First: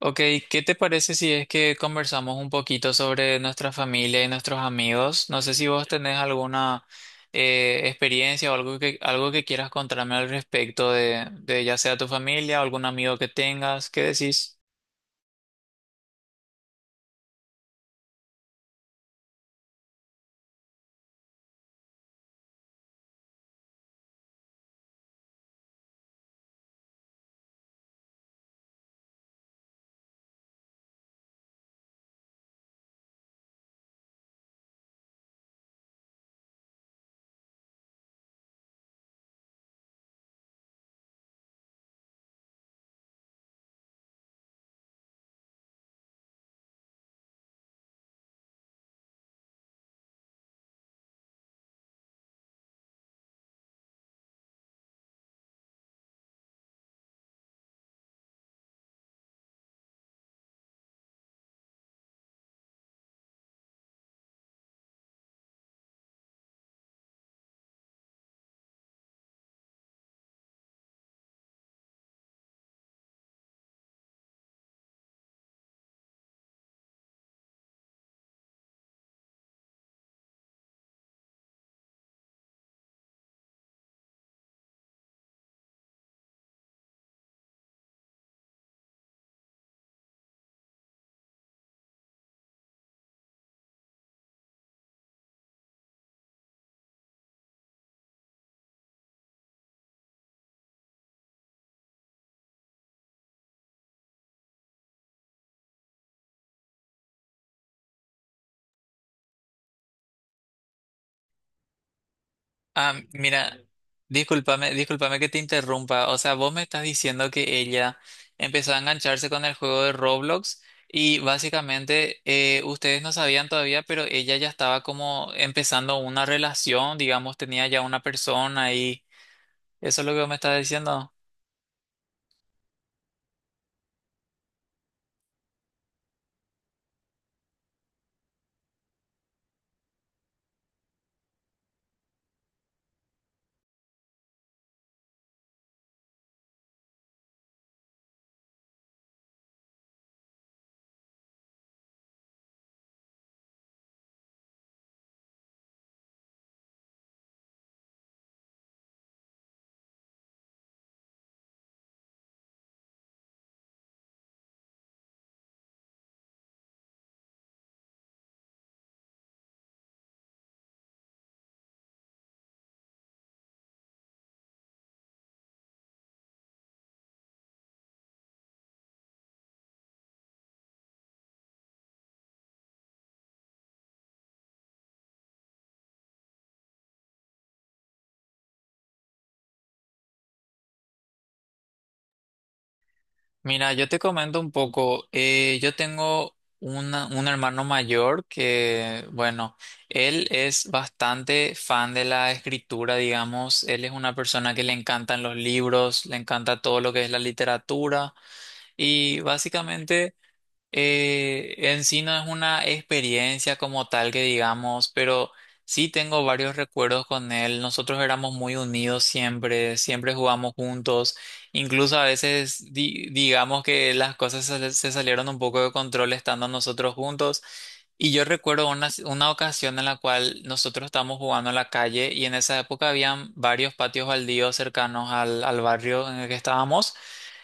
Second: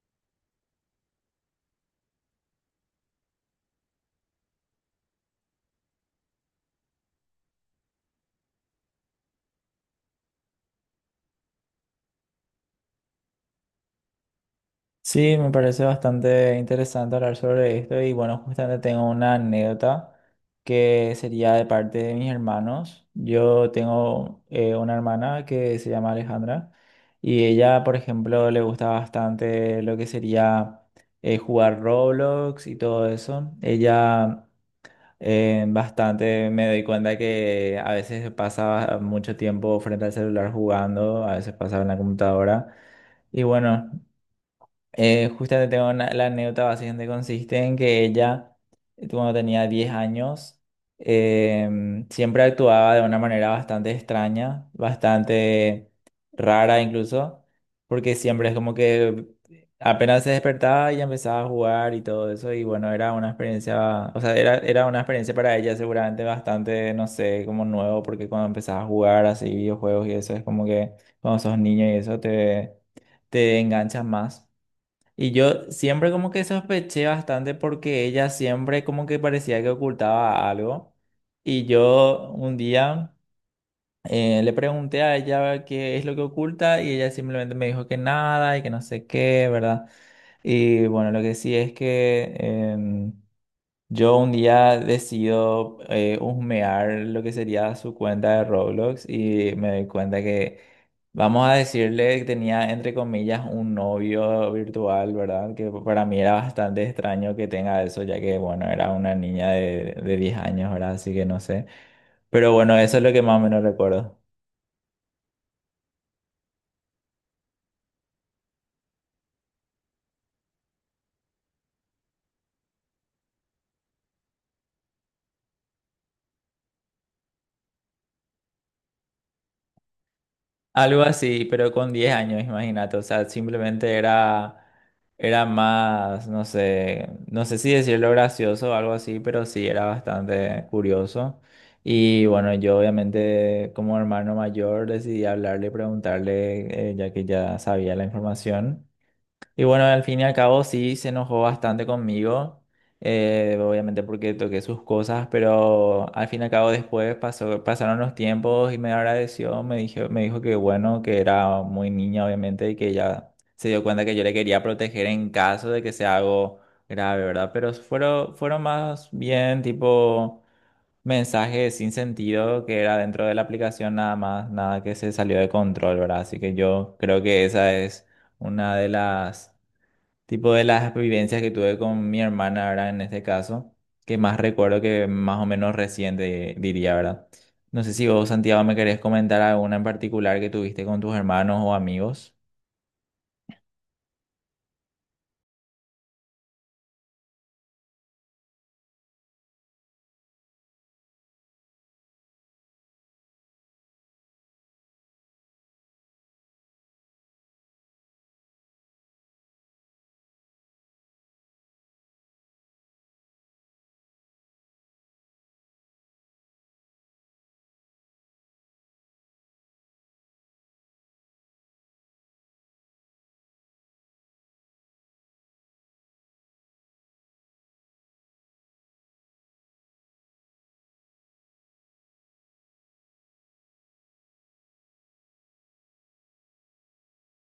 Ok, ¿qué te parece si es que conversamos un poquito sobre nuestra familia y nuestros amigos? No sé si vos tenés alguna experiencia o algo algo que quieras contarme al respecto de ya sea tu familia o algún amigo que tengas. ¿Qué decís? Sí, me parece bastante interesante hablar sobre esto y bueno, justamente tengo una anécdota que sería de parte de mis hermanos. Yo tengo una hermana que se llama Alejandra y ella, por ejemplo, le gusta bastante lo que sería jugar Roblox y todo eso. Ella Bastante me doy cuenta que a veces pasa mucho tiempo frente al celular jugando, a veces pasa en la computadora. Y bueno, justamente la anécdota básicamente consiste en que ella, cuando tenía 10 años, siempre actuaba de una manera bastante extraña, bastante rara incluso, porque siempre es como que apenas se despertaba y empezaba a jugar y todo eso, y bueno, era una experiencia, o sea, era una experiencia para ella seguramente bastante, no sé, como nuevo, porque cuando empezaba a jugar así videojuegos y eso, es como que cuando sos niño y eso te enganchas más. Y yo siempre como que sospeché bastante porque ella siempre como que parecía que ocultaba algo. Y yo un día le pregunté a ella qué es lo que oculta y ella simplemente me dijo que nada y que no sé qué, ¿verdad? Y bueno, lo que sí es que yo un día decido husmear lo que sería su cuenta de Roblox y me doy cuenta que, vamos a decirle que tenía entre comillas un novio virtual, ¿verdad? Que para mí era bastante extraño que tenga eso, ya que, bueno, era una niña de 10 años, ¿verdad? Así que no sé. Pero bueno, Ah, eso es lo que más o mira, menos recuerdo. Discúlpame que te interrumpa. O sea, vos me estás diciendo que ella empezó a engancharse con el juego de Roblox y básicamente ustedes no sabían todavía, pero ella ya estaba como empezando una relación, digamos, tenía ya una persona y eso es lo que vos me estás Algo diciendo. así, pero con 10 años, imagínate. O sea, simplemente era, era más, no sé, no sé si decirlo gracioso o algo así, pero sí era bastante curioso. Y bueno, yo obviamente como hermano mayor decidí hablarle, y preguntarle, ya que ya sabía la información. Y bueno, al fin y al cabo sí se enojó bastante conmigo, obviamente porque toqué sus cosas, pero al fin y al cabo después pasaron los tiempos y me agradeció, me dijo que bueno, que era muy niña obviamente y que ella se dio cuenta que yo le quería proteger en caso de que sea algo grave, ¿verdad? Pero fueron más bien tipo mensajes sin sentido que era dentro de la aplicación nada más, nada que se salió de control, ¿verdad? Así que yo creo que esa es una de las tipo de las vivencias que tuve con mi hermana, ¿verdad? En este caso, que más recuerdo que más o menos reciente diría, ¿verdad? No sé si vos, Santiago, me querés comentar alguna en particular que tuviste con tus hermanos o amigos. Mira, yo te comento un poco. Yo tengo un hermano mayor que, bueno, él es bastante fan de la escritura, digamos. Él es una persona que le encantan los libros, le encanta todo lo que es la literatura y básicamente... En sí no es una experiencia como tal que digamos, pero sí tengo varios recuerdos con él. Nosotros éramos muy unidos siempre, siempre jugamos juntos. Incluso a veces digamos que las cosas se salieron un poco de control estando nosotros juntos. Y yo recuerdo una ocasión en la cual nosotros estábamos jugando en la calle y en esa época habían varios patios baldíos cercanos al barrio en el que estábamos.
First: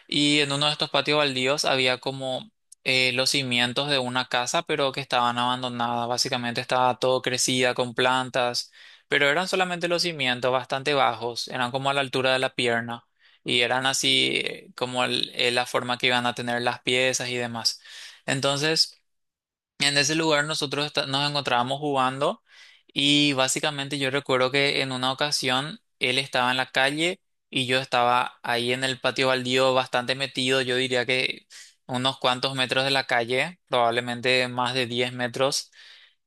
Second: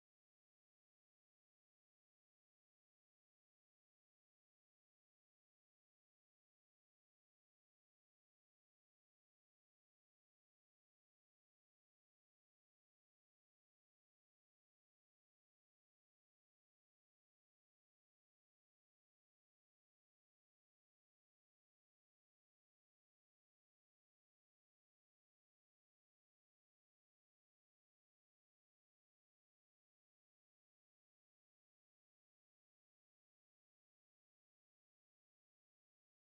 Y en uno de estos patios baldíos había como los cimientos de una casa, pero que estaban abandonadas. Básicamente estaba todo crecida con plantas, pero eran solamente los cimientos bastante bajos, eran como a la altura de la pierna y eran así como la forma que iban a tener las piezas y demás. Entonces... en ese lugar nosotros nos encontrábamos jugando y básicamente yo recuerdo que en una ocasión él estaba en la calle y yo estaba ahí en el patio baldío bastante metido, yo diría que unos cuantos metros de la calle, probablemente más de 10 metros.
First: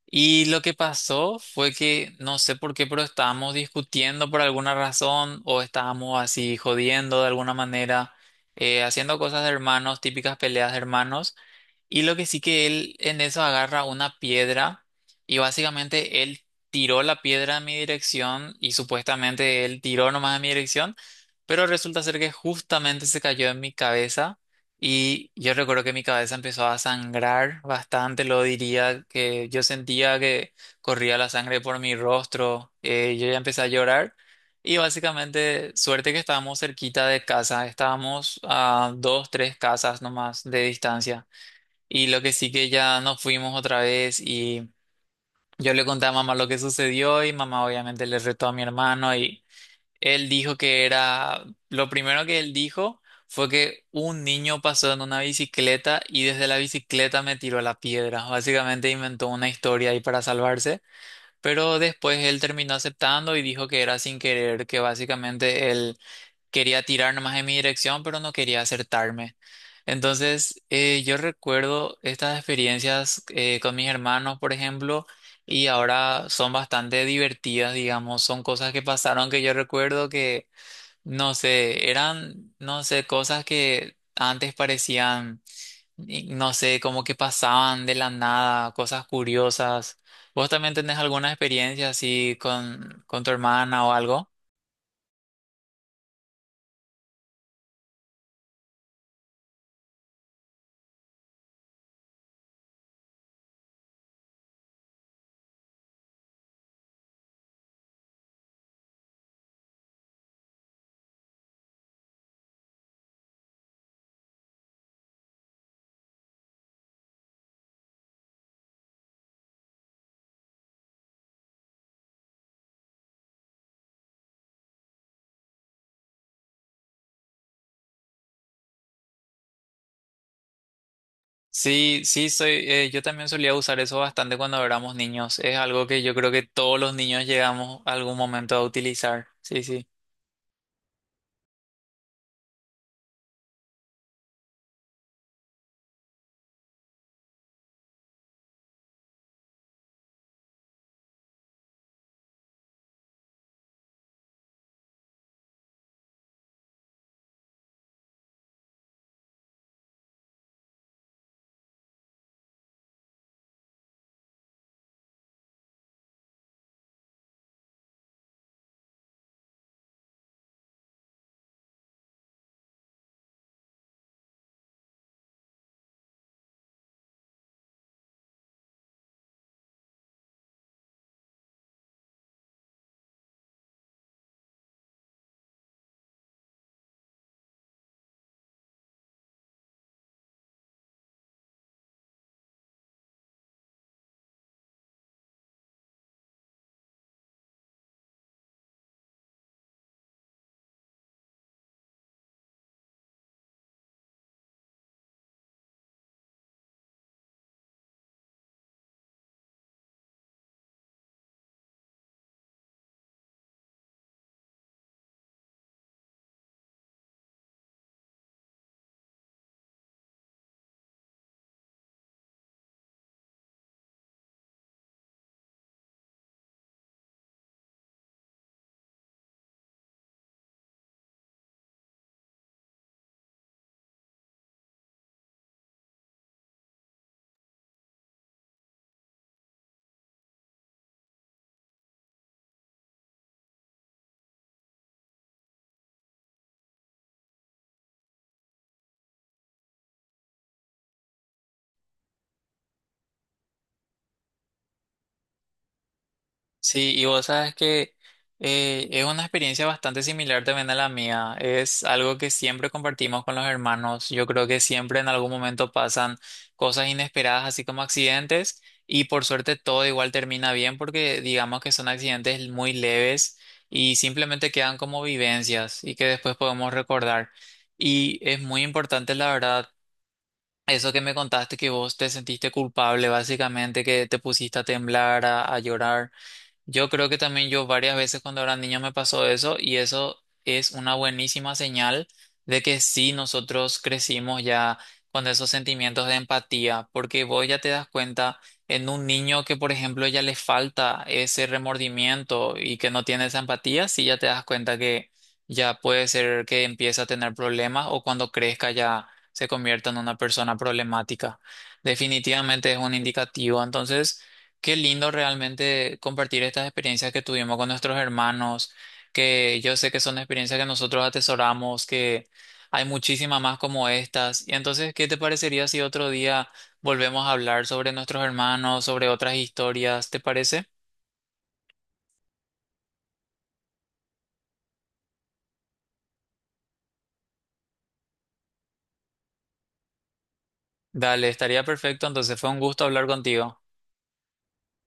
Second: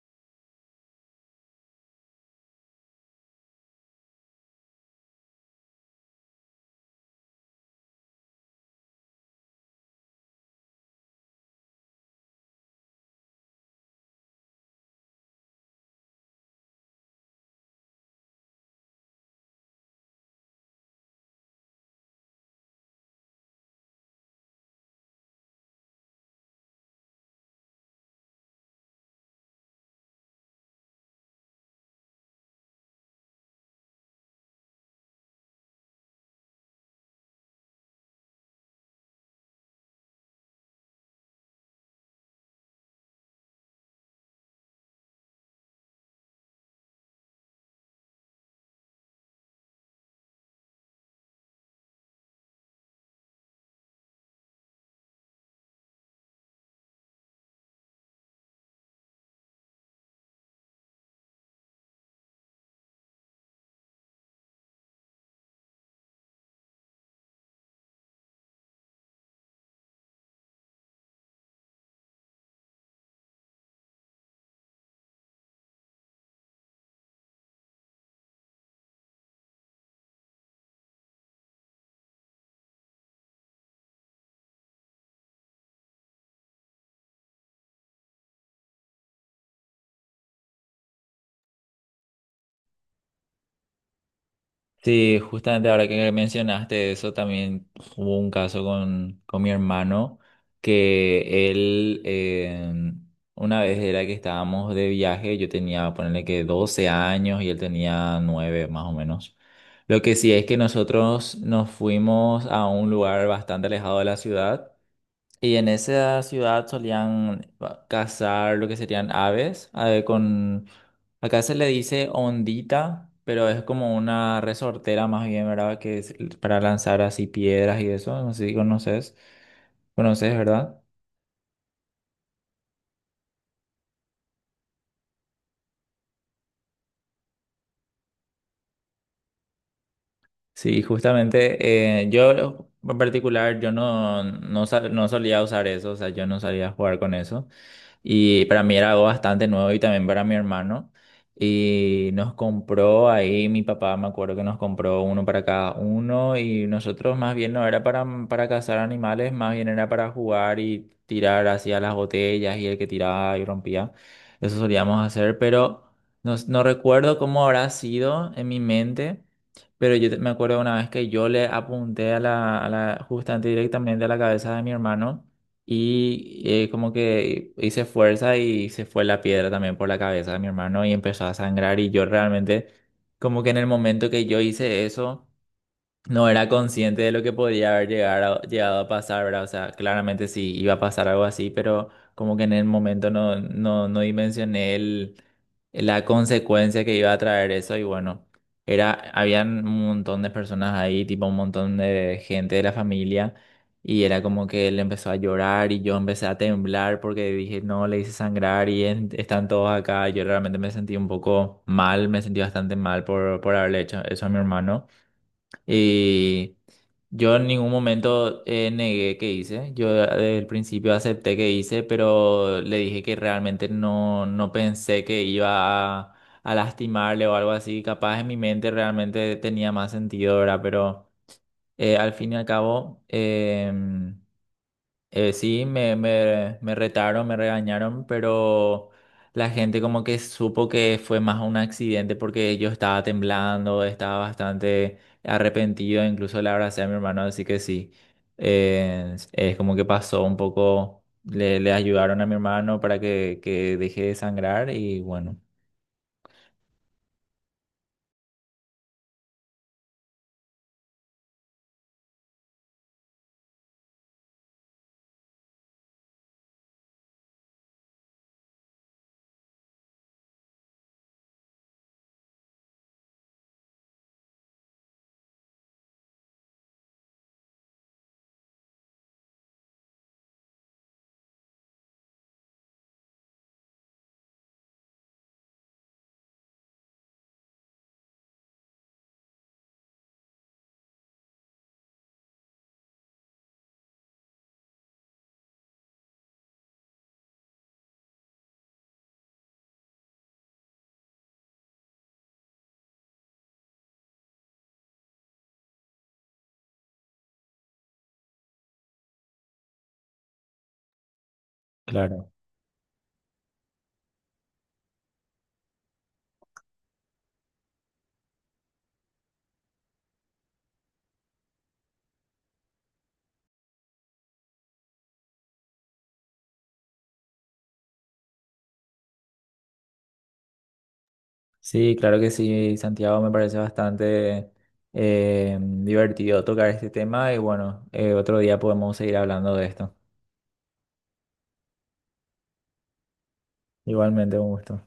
Y lo que pasó fue que no sé por qué, pero estábamos discutiendo por alguna razón o estábamos así jodiendo de alguna manera, haciendo cosas de hermanos, típicas peleas de hermanos. Y lo que sí que él en eso agarra una piedra y básicamente él tiró la piedra en mi dirección y supuestamente él tiró nomás en mi dirección, pero resulta ser que justamente se cayó en mi cabeza y yo recuerdo que mi cabeza empezó a sangrar bastante, lo diría que yo sentía que corría la sangre por mi rostro, yo ya empecé a llorar. Y básicamente, suerte que estábamos cerquita de casa, estábamos a dos, tres casas nomás de distancia. Y lo que sí que ya nos fuimos otra vez y yo le conté a mamá lo que sucedió y mamá obviamente le retó a mi hermano y él dijo que era, lo primero que él dijo fue que un niño pasó en una bicicleta y desde la bicicleta me tiró la piedra. Básicamente inventó una historia ahí para salvarse, pero después él terminó aceptando y dijo que era sin querer, que básicamente él quería tirar nomás en mi dirección, pero no quería acertarme. Entonces, yo recuerdo estas experiencias con mis hermanos, por ejemplo, y ahora son bastante divertidas, digamos, son cosas que pasaron que yo recuerdo no sé, no sé, cosas que antes parecían, y no sé, como que pasaban de la nada, cosas curiosas. ¿Vos también tenés alguna experiencia así con tu hermana o algo? Sí, justamente ahora que mencionaste eso, también hubo un caso con mi hermano que él, una vez era que estábamos de viaje, yo tenía, ponerle que 12 años y él tenía 9 más o menos. Lo que sí es que nosotros nos fuimos a un lugar bastante alejado de la ciudad y en esa ciudad solían cazar lo que serían aves, a con... Acá se le dice ondita, pero es como una resortera más bien, ¿verdad? Que es para lanzar así piedras y eso, no sé si conoces, conoces, ¿verdad? Sí, sí, soy, yo también solía usar eso bastante cuando éramos niños. Es algo que yo creo que todos los niños llegamos a algún momento a utilizar. Sí, sí. Sí, justamente, yo en particular, yo no, no, sa- no solía usar eso, o sea, yo no solía jugar con eso. Y para mí era algo bastante nuevo y también para mi hermano. Y nos compró ahí, mi papá me acuerdo que nos compró uno para cada uno y nosotros más bien no era para, para cazar animales, más bien era para jugar y tirar hacia las botellas y el que tiraba y rompía. Eso solíamos hacer, pero no recuerdo cómo habrá sido en mi mente. Pero me acuerdo una vez que yo le apunté a la justamente directamente a la cabeza de mi hermano y como que hice fuerza y se fue la piedra también por la cabeza de mi hermano y empezó a sangrar y yo realmente como que en el momento que yo hice eso no era consciente de lo que podría haber llegar a- llegado a pasar, ¿verdad? O sea, claramente sí iba a pasar algo así, pero como que en el momento no dimensioné la consecuencia que iba a traer eso y bueno, era, habían un montón de personas ahí, tipo un montón de gente de la familia y era como que él empezó a llorar y yo empecé a temblar porque dije, no, le hice sangrar y están todos acá. Yo realmente me sentí un poco mal, me sentí bastante mal por haberle hecho eso a mi hermano. Y yo en ningún momento negué que hice. Yo desde el principio acepté que hice, pero le dije que realmente no pensé que iba a lastimarle o algo así. Capaz en mi mente realmente tenía más sentido, ¿verdad? Pero al fin y al cabo. Sí, me retaron, me regañaron, pero la gente como que supo que fue más un accidente porque yo estaba temblando, estaba bastante arrepentido, incluso le abracé a mi hermano, así que sí, es como que pasó un poco, le ayudaron a mi hermano para que deje de sangrar y bueno, Sí, y vos sabes que es una experiencia bastante similar también a la mía. Es algo que siempre compartimos con los hermanos. Yo creo que siempre en algún momento pasan cosas inesperadas, así como accidentes, y por suerte todo igual termina bien porque digamos que son accidentes muy leves y simplemente quedan como vivencias y que después podemos recordar. Y es muy importante, la verdad. Eso que me contaste, que vos te sentiste culpable, básicamente, que te pusiste a temblar, a llorar. Yo creo que también yo varias veces cuando era niño me pasó eso y eso es una buenísima señal de que sí nosotros crecimos ya con esos sentimientos de empatía, porque vos ya te das cuenta en un niño que por ejemplo ya le falta ese remordimiento y que no tiene esa empatía, sí ya te das cuenta que ya puede ser que empiece a tener problemas o cuando crezca ya se convierta en una persona problemática. claro. Definitivamente es un indicativo, entonces... qué lindo realmente compartir estas experiencias que tuvimos con nuestros hermanos, que yo sé que son experiencias que nosotros atesoramos, que hay muchísimas más como estas. Y entonces, ¿qué te parecería si otro día volvemos a hablar sobre nuestros hermanos, sobre otras historias? ¿Te parece? Sí, claro que sí, Santiago, me parece bastante divertido tocar este tema y bueno, otro día podemos seguir hablando de esto. Dale, estaría perfecto. Entonces, fue un gusto hablar contigo. Igualmente, un gusto.